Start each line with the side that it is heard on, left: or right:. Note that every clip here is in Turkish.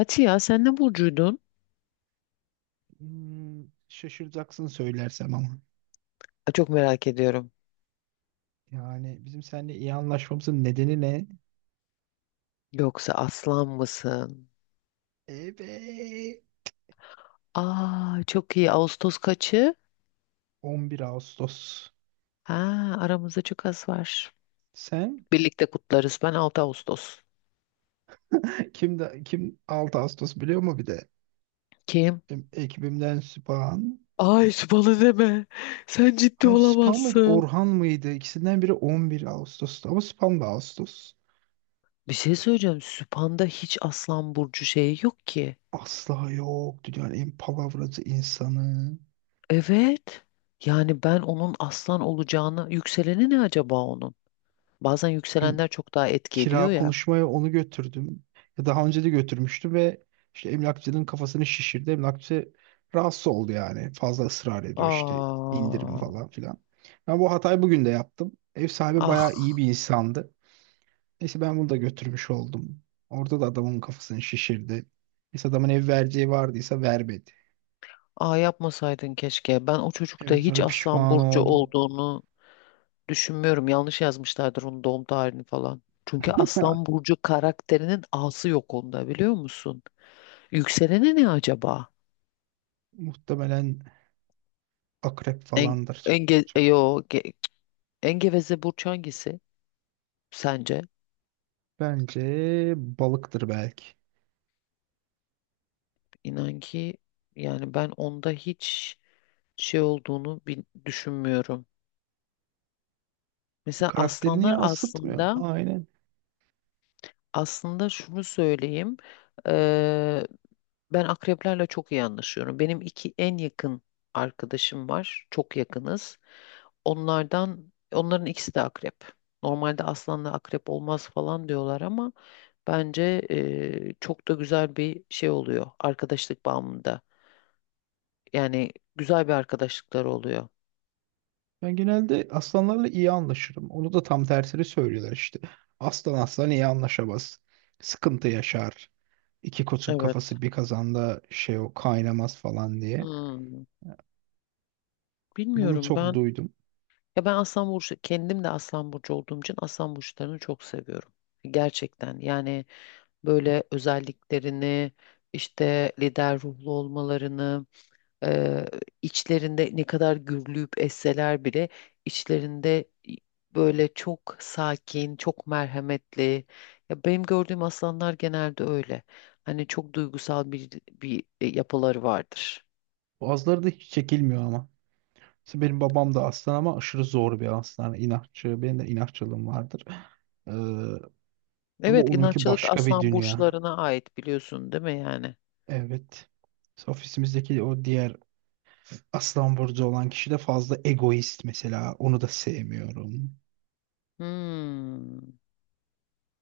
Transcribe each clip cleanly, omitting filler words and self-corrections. left: Ati ya sen ne burcuydun?
right: Şaşıracaksın söylersem ama.
left: Aa, çok merak ediyorum.
right: Yani bizim seninle iyi anlaşmamızın nedeni ne?
left: Yoksa aslan mısın?
right: Evet.
left: Aa, çok iyi. Ağustos kaçı?
right: 11 Ağustos.
left: Ha, aramızda çok az var.
right: Sen
left: Birlikte kutlarız. Ben 6 Ağustos.
right: kim de kim 6 Ağustos biliyor mu bir de?
left: Kim?
right: Benim ekibimden Süphan.
left: Ay, bana deme. Sen ciddi
right: Hayır, Süphan mıydı?
left: olamazsın.
right: Orhan mıydı? İkisinden biri 11 Ağustos'tu ama Süphan da Ağustos.
left: Bir şey söyleyeceğim. Süphan'da hiç aslan burcu şeyi yok ki.
right: Asla yok. Dünyanın en palavracı insanı.
left: Evet. Yani ben onun aslan olacağını... Yükseleni ne acaba onun? Bazen
right: Gün,
left: yükselenler çok daha etki ediyor
right: kira
left: ya.
right: konuşmaya onu götürdüm. Ya daha önce de götürmüştüm ve işte emlakçının kafasını şişirdi. Emlakçı rahatsız oldu yani. Fazla ısrar ediyor, işte indirim
left: Aa,
right: falan filan. Ben bu hatayı bugün de yaptım. Ev sahibi bayağı
left: ah.
right: iyi bir insandı. Neyse, ben bunu da götürmüş oldum. Orada da adamın kafasını şişirdi. Neyse, adamın ev vereceği vardıysa vermedi.
left: Aa, yapmasaydın keşke. Ben o çocukta
right: Evet,
left: hiç
right: sonra
left: Aslan
right: pişman
left: Burcu
right: oldum.
left: olduğunu düşünmüyorum. Yanlış yazmışlardır onun doğum tarihini falan. Çünkü Aslan Burcu karakterinin A'sı yok onda, biliyor musun? Yükseleni ne acaba?
right: Muhtemelen akrep
left: En,
right: falandır.
left: enge, e,
right: Çok
left: yo, ge- en geveze burç hangisi sence?
right: bence balıktır belki.
left: İnan ki yani ben onda hiç şey olduğunu düşünmüyorum. Mesela
right: Karakterini
left: aslanlar
right: yansıtmıyor.
left: aslında
right: Aynen.
left: aslında şunu söyleyeyim. Ben akreplerle çok iyi anlaşıyorum. Benim iki en yakın arkadaşım var. Çok yakınız. Onların ikisi de akrep. Normalde aslanla akrep olmaz falan diyorlar ama bence çok da güzel bir şey oluyor arkadaşlık bağımında. Yani güzel bir arkadaşlıklar oluyor.
right: Ben genelde aslanlarla iyi anlaşırım. Onu da tam tersini söylüyorlar işte. Aslan aslan iyi anlaşamaz. Sıkıntı yaşar. İki koçun
left: Evet.
right: kafası bir kazanda şey o kaynamaz falan diye.
left: Hmm,
right: Bunu
left: Bilmiyorum
right: çok
left: ben.
right: duydum.
left: Ya ben Aslan Burcu, kendim de Aslan Burcu olduğum için Aslan Burçlarını çok seviyorum. Gerçekten yani böyle özelliklerini, işte lider ruhlu olmalarını, eee, içlerinde ne kadar gürlüyüp esseler bile içlerinde böyle çok sakin, çok merhametli. Ya benim gördüğüm aslanlar genelde öyle. Hani çok duygusal bir yapıları vardır.
right: Bazıları da hiç çekilmiyor ama. Mesela benim babam da aslan ama aşırı zor bir aslan. İnatçı. Benim de inatçılığım vardır. Ee, ama
left: Evet,
right: onunki
left: inatçılık
right: başka bir
left: aslan
right: dünya.
left: burçlarına ait, biliyorsun değil mi yani?
right: Evet. Mesela ofisimizdeki o diğer aslan burcu olan kişi de fazla egoist mesela. Onu da sevmiyorum.
left: Hmm.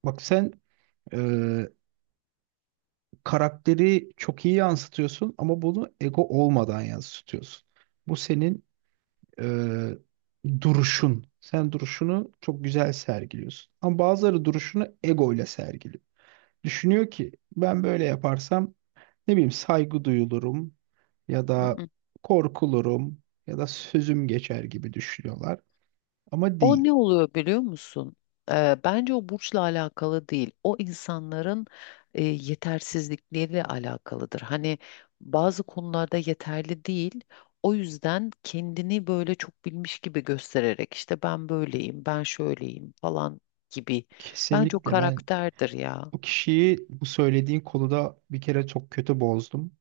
right: Bak sen, e, karakteri çok iyi yansıtıyorsun ama bunu ego olmadan yansıtıyorsun. Bu senin e, duruşun. Sen duruşunu çok güzel sergiliyorsun. Ama bazıları duruşunu ego ile sergiliyor. Düşünüyor ki ben böyle yaparsam ne bileyim saygı duyulurum ya da korkulurum ya da sözüm geçer gibi düşünüyorlar. Ama
left: O
right: değil.
left: ne oluyor biliyor musun? Bence o burçla alakalı değil. O insanların yetersizlikleriyle alakalıdır. Hani bazı konularda yeterli değil. O yüzden kendini böyle çok bilmiş gibi göstererek işte ben böyleyim, ben şöyleyim falan gibi. Bence o
right: Kesinlikle ben
left: karakterdir ya.
right: o kişiyi bu söylediğin konuda bir kere çok kötü bozdum.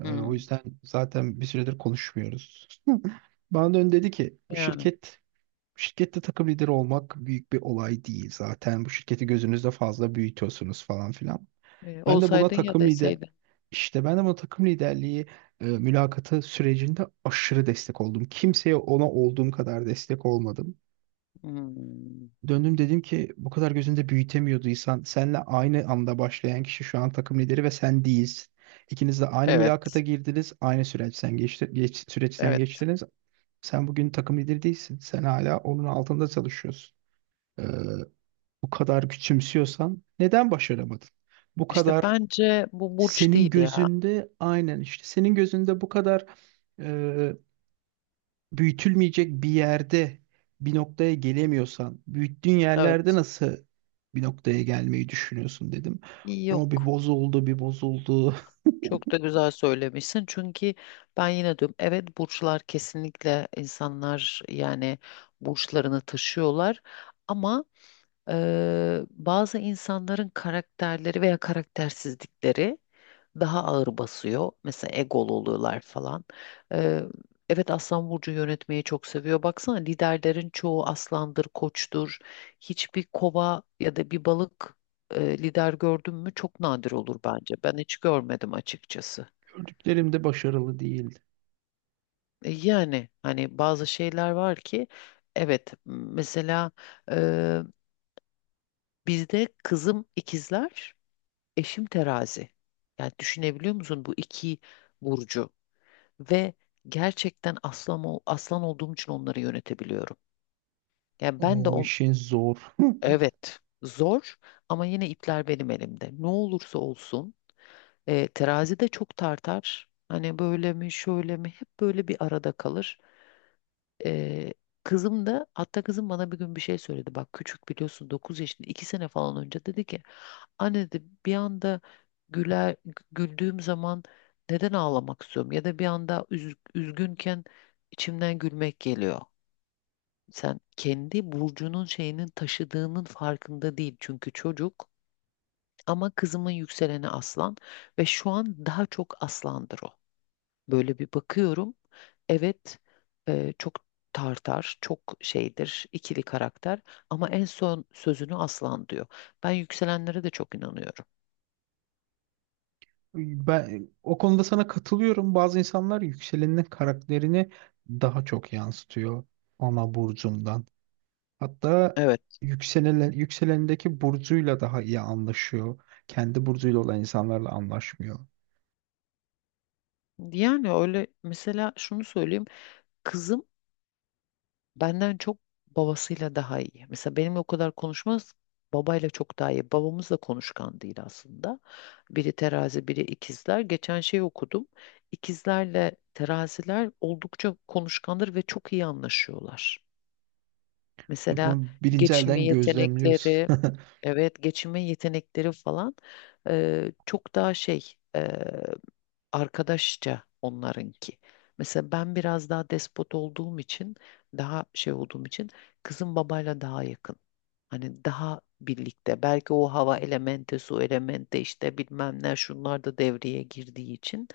right: O
left: Hmm,
right: yüzden zaten bir süredir konuşmuyoruz. Bana dön dedi ki bu
left: Yani
right: şirket şirkette takım lideri olmak büyük bir olay değil zaten. Bu şirketi gözünüzde fazla büyütüyorsunuz falan filan. Ben de buna
left: olsaydın ya
right: takım lider
left: deseydin.
right: işte ben de buna takım liderliği mülakatı sürecinde aşırı destek oldum. Kimseye ona olduğum kadar destek olmadım.
left: Hmm,
right: Döndüm, dedim ki bu kadar gözünde büyütemiyorduysan senle aynı anda başlayan kişi şu an takım lideri ve sen değilsin. İkiniz de aynı mülakata
left: evet,
right: girdiniz, aynı süreçten
left: evet.
right: geçtiniz. Sen bugün takım lideri değilsin. Sen hala onun altında çalışıyorsun. Ee, bu kadar küçümsüyorsan neden başaramadın? Bu
left: İşte
right: kadar
left: bence bu burç
right: Senin
left: değil ya.
right: gözünde, aynen işte, senin gözünde bu kadar e, büyütülmeyecek bir yerde bir noktaya gelemiyorsan büyüttüğün yerlerde
left: Evet,
right: nasıl bir noktaya gelmeyi düşünüyorsun, dedim. O bir
left: yok.
right: bozuldu bir bozuldu.
left: Çok da güzel söylemişsin. Çünkü ben yine diyorum evet, burçlar kesinlikle insanlar yani burçlarını taşıyorlar. Ama bazı insanların karakterleri veya karaktersizlikleri daha ağır basıyor. Mesela egolu oluyorlar falan. Eee, evet, Aslan Burcu yönetmeyi çok seviyor. Baksana liderlerin çoğu aslandır, koçtur. Hiçbir kova ya da bir balık lider gördün mü? Çok nadir olur bence. Ben hiç görmedim açıkçası.
right: Gördüklerim de başarılı değildi.
left: Yani hani bazı şeyler var ki evet, mesela eee, bizde kızım ikizler. Eşim terazi. Yani düşünebiliyor musun bu iki burcu ve gerçekten aslan olduğum için onları yönetebiliyorum. Yani ben de
right: O işin zor.
left: evet, zor ama yine ipler benim elimde. Ne olursa olsun terazi de çok tartar. Hani böyle mi şöyle mi, hep böyle bir arada kalır. Ee, Kızım da, hatta kızım bana bir gün bir şey söyledi. Bak, küçük biliyorsun, 9 yaşında, 2 sene falan önce dedi ki anne dedi, bir anda güler güldüğüm zaman neden ağlamak istiyorum ya da bir anda üzgünken içimden gülmek geliyor. Sen kendi burcunun şeyinin taşıdığının farkında değil çünkü çocuk, ama kızımın yükseleni aslan ve şu an daha çok aslandır o. Böyle bir bakıyorum. Evet, çok tartar, çok şeydir, ikili karakter ama en son sözünü aslan diyor. Ben yükselenlere de çok inanıyorum.
right: Ben o konuda sana katılıyorum. Bazı insanlar yükselenin karakterini daha çok yansıtıyor ana burcundan. Hatta
left: Evet.
right: yükselendeki burcuyla daha iyi anlaşıyor. Kendi burcuyla olan insanlarla anlaşmıyor.
left: Yani öyle, mesela şunu söyleyeyim. Kızım benden çok babasıyla daha iyi. Mesela benimle o kadar konuşmaz. Babayla çok daha iyi. Babamız da konuşkan değil aslında. Biri terazi, biri ikizler. Geçen şey okudum. İkizlerle teraziler oldukça konuşkandır ve çok iyi anlaşıyorlar.
right: Ve
left: Mesela
right: bunu birinci
left: geçinme
right: elden
left: yetenekleri,
right: gözlemliyorsun.
left: evet, geçinme yetenekleri falan çok daha şey, e, arkadaşça onlarınki. Mesela ben biraz daha despot olduğum için, daha şey olduğum için kızım babayla daha yakın. Hani daha birlikte. Belki o hava elementi, su elementi işte bilmem ne, şunlar da devreye girdiği için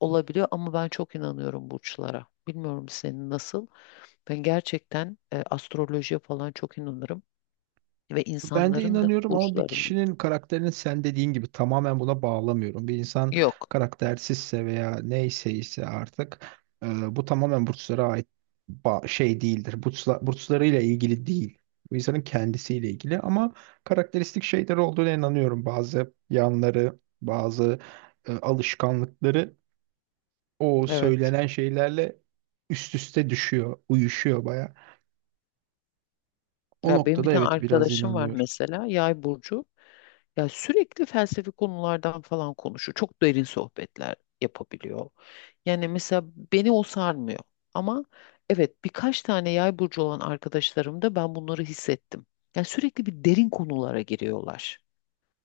left: olabiliyor ama ben çok inanıyorum burçlara. Bilmiyorum, senin nasıl? Ben gerçekten astrolojiye falan çok inanırım ve
right: Ben de
left: insanların da
right: inanıyorum ama bir
left: burçlarını.
right: kişinin karakterini, sen dediğin gibi, tamamen buna bağlamıyorum. Bir insan
left: Yok.
right: karaktersizse veya neyse ise artık bu tamamen burçlara ait şey değildir. Burçlarıyla ilgili değil. Bu insanın kendisiyle ilgili ama karakteristik şeyler olduğuna inanıyorum. Bazı yanları, bazı alışkanlıkları o
left: Evet.
right: söylenen şeylerle üst üste düşüyor, uyuşuyor baya. O
left: Ya benim bir
right: noktada
left: tane
right: evet, biraz
left: arkadaşım var
right: inanıyorum.
left: mesela, Yay burcu. Ya sürekli felsefi konulardan falan konuşuyor. Çok derin sohbetler yapabiliyor. Yani mesela beni o sarmıyor. Ama evet, birkaç tane Yay burcu olan arkadaşlarımda ben bunları hissettim. Yani sürekli bir derin konulara giriyorlar.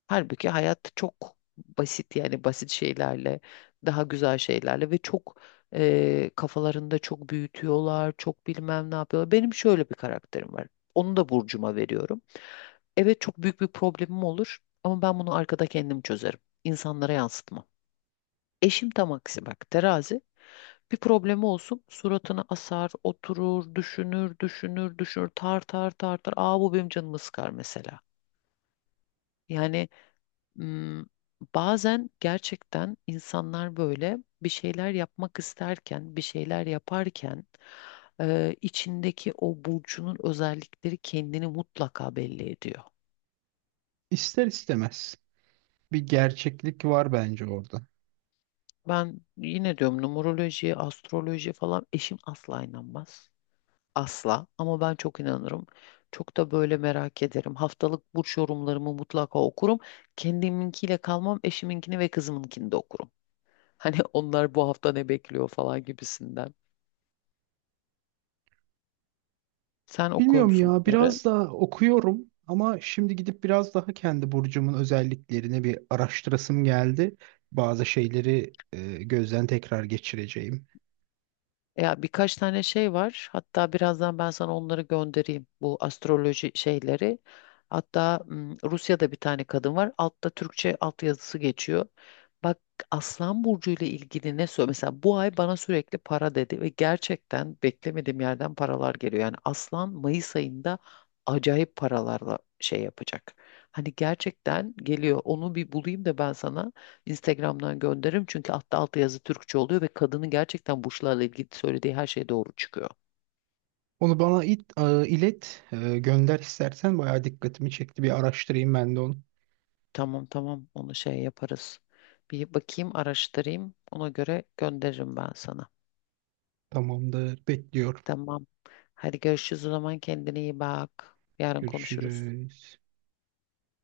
left: Halbuki hayat çok basit, yani basit şeylerle, daha güzel şeylerle ve çok kafalarında çok büyütüyorlar, çok bilmem ne yapıyorlar. Benim şöyle bir karakterim var. Onu da burcuma veriyorum. Evet, çok büyük bir problemim olur ama ben bunu arkada kendim çözerim. İnsanlara yansıtmam. Eşim tam aksi bak, terazi. Bir problemi olsun suratına asar, oturur, düşünür, düşünür, düşünür, tar tar tar tar. Aa, bu benim canımı sıkar mesela. Yani m, bazen gerçekten insanlar böyle bir şeyler yapmak isterken, bir şeyler yaparken içindeki o burcunun özellikleri kendini mutlaka belli ediyor.
right: İster istemez bir gerçeklik var bence orada.
left: Ben yine diyorum, numeroloji, astroloji falan eşim asla inanmaz. Asla, ama ben çok inanırım. Çok da böyle merak ederim. Haftalık burç yorumlarımı mutlaka okurum. Kendiminkiyle kalmam, eşiminkini ve kızımınkini de okurum. Hani onlar bu hafta ne bekliyor falan gibisinden. Sen okuyor
right: Bilmiyorum
left: musun
right: ya,
left: bunları?
right: biraz da okuyorum ama şimdi gidip biraz daha kendi burcumun özelliklerini bir araştırasım geldi. Bazı şeyleri gözden tekrar geçireceğim.
left: Ya birkaç tane şey var. Hatta birazdan ben sana onları göndereyim, bu astroloji şeyleri. Hatta Rusya'da bir tane kadın var. Altta Türkçe altyazısı geçiyor. Bak, Aslan Burcu ile ilgili ne söylüyor? Mesela bu ay bana sürekli para dedi ve gerçekten beklemediğim yerden paralar geliyor. Yani Aslan Mayıs ayında acayip paralarla şey yapacak. Hani gerçekten geliyor. Onu bir bulayım da ben sana Instagram'dan gönderirim, çünkü altta alt yazı Türkçe oluyor ve kadının gerçekten burçlarla ilgili söylediği her şey doğru çıkıyor.
right: Onu bana it, e, ilet, e, gönder istersen, bayağı dikkatimi çekti. Bir araştırayım ben de onu.
left: Tamam, tamam, onu şey yaparız. Bir bakayım, araştırayım, ona göre gönderirim ben sana.
right: Tamamdır, bekliyorum.
left: Tamam. Hadi görüşürüz o zaman, kendine iyi bak. Yarın konuşuruz.
right: Görüşürüz.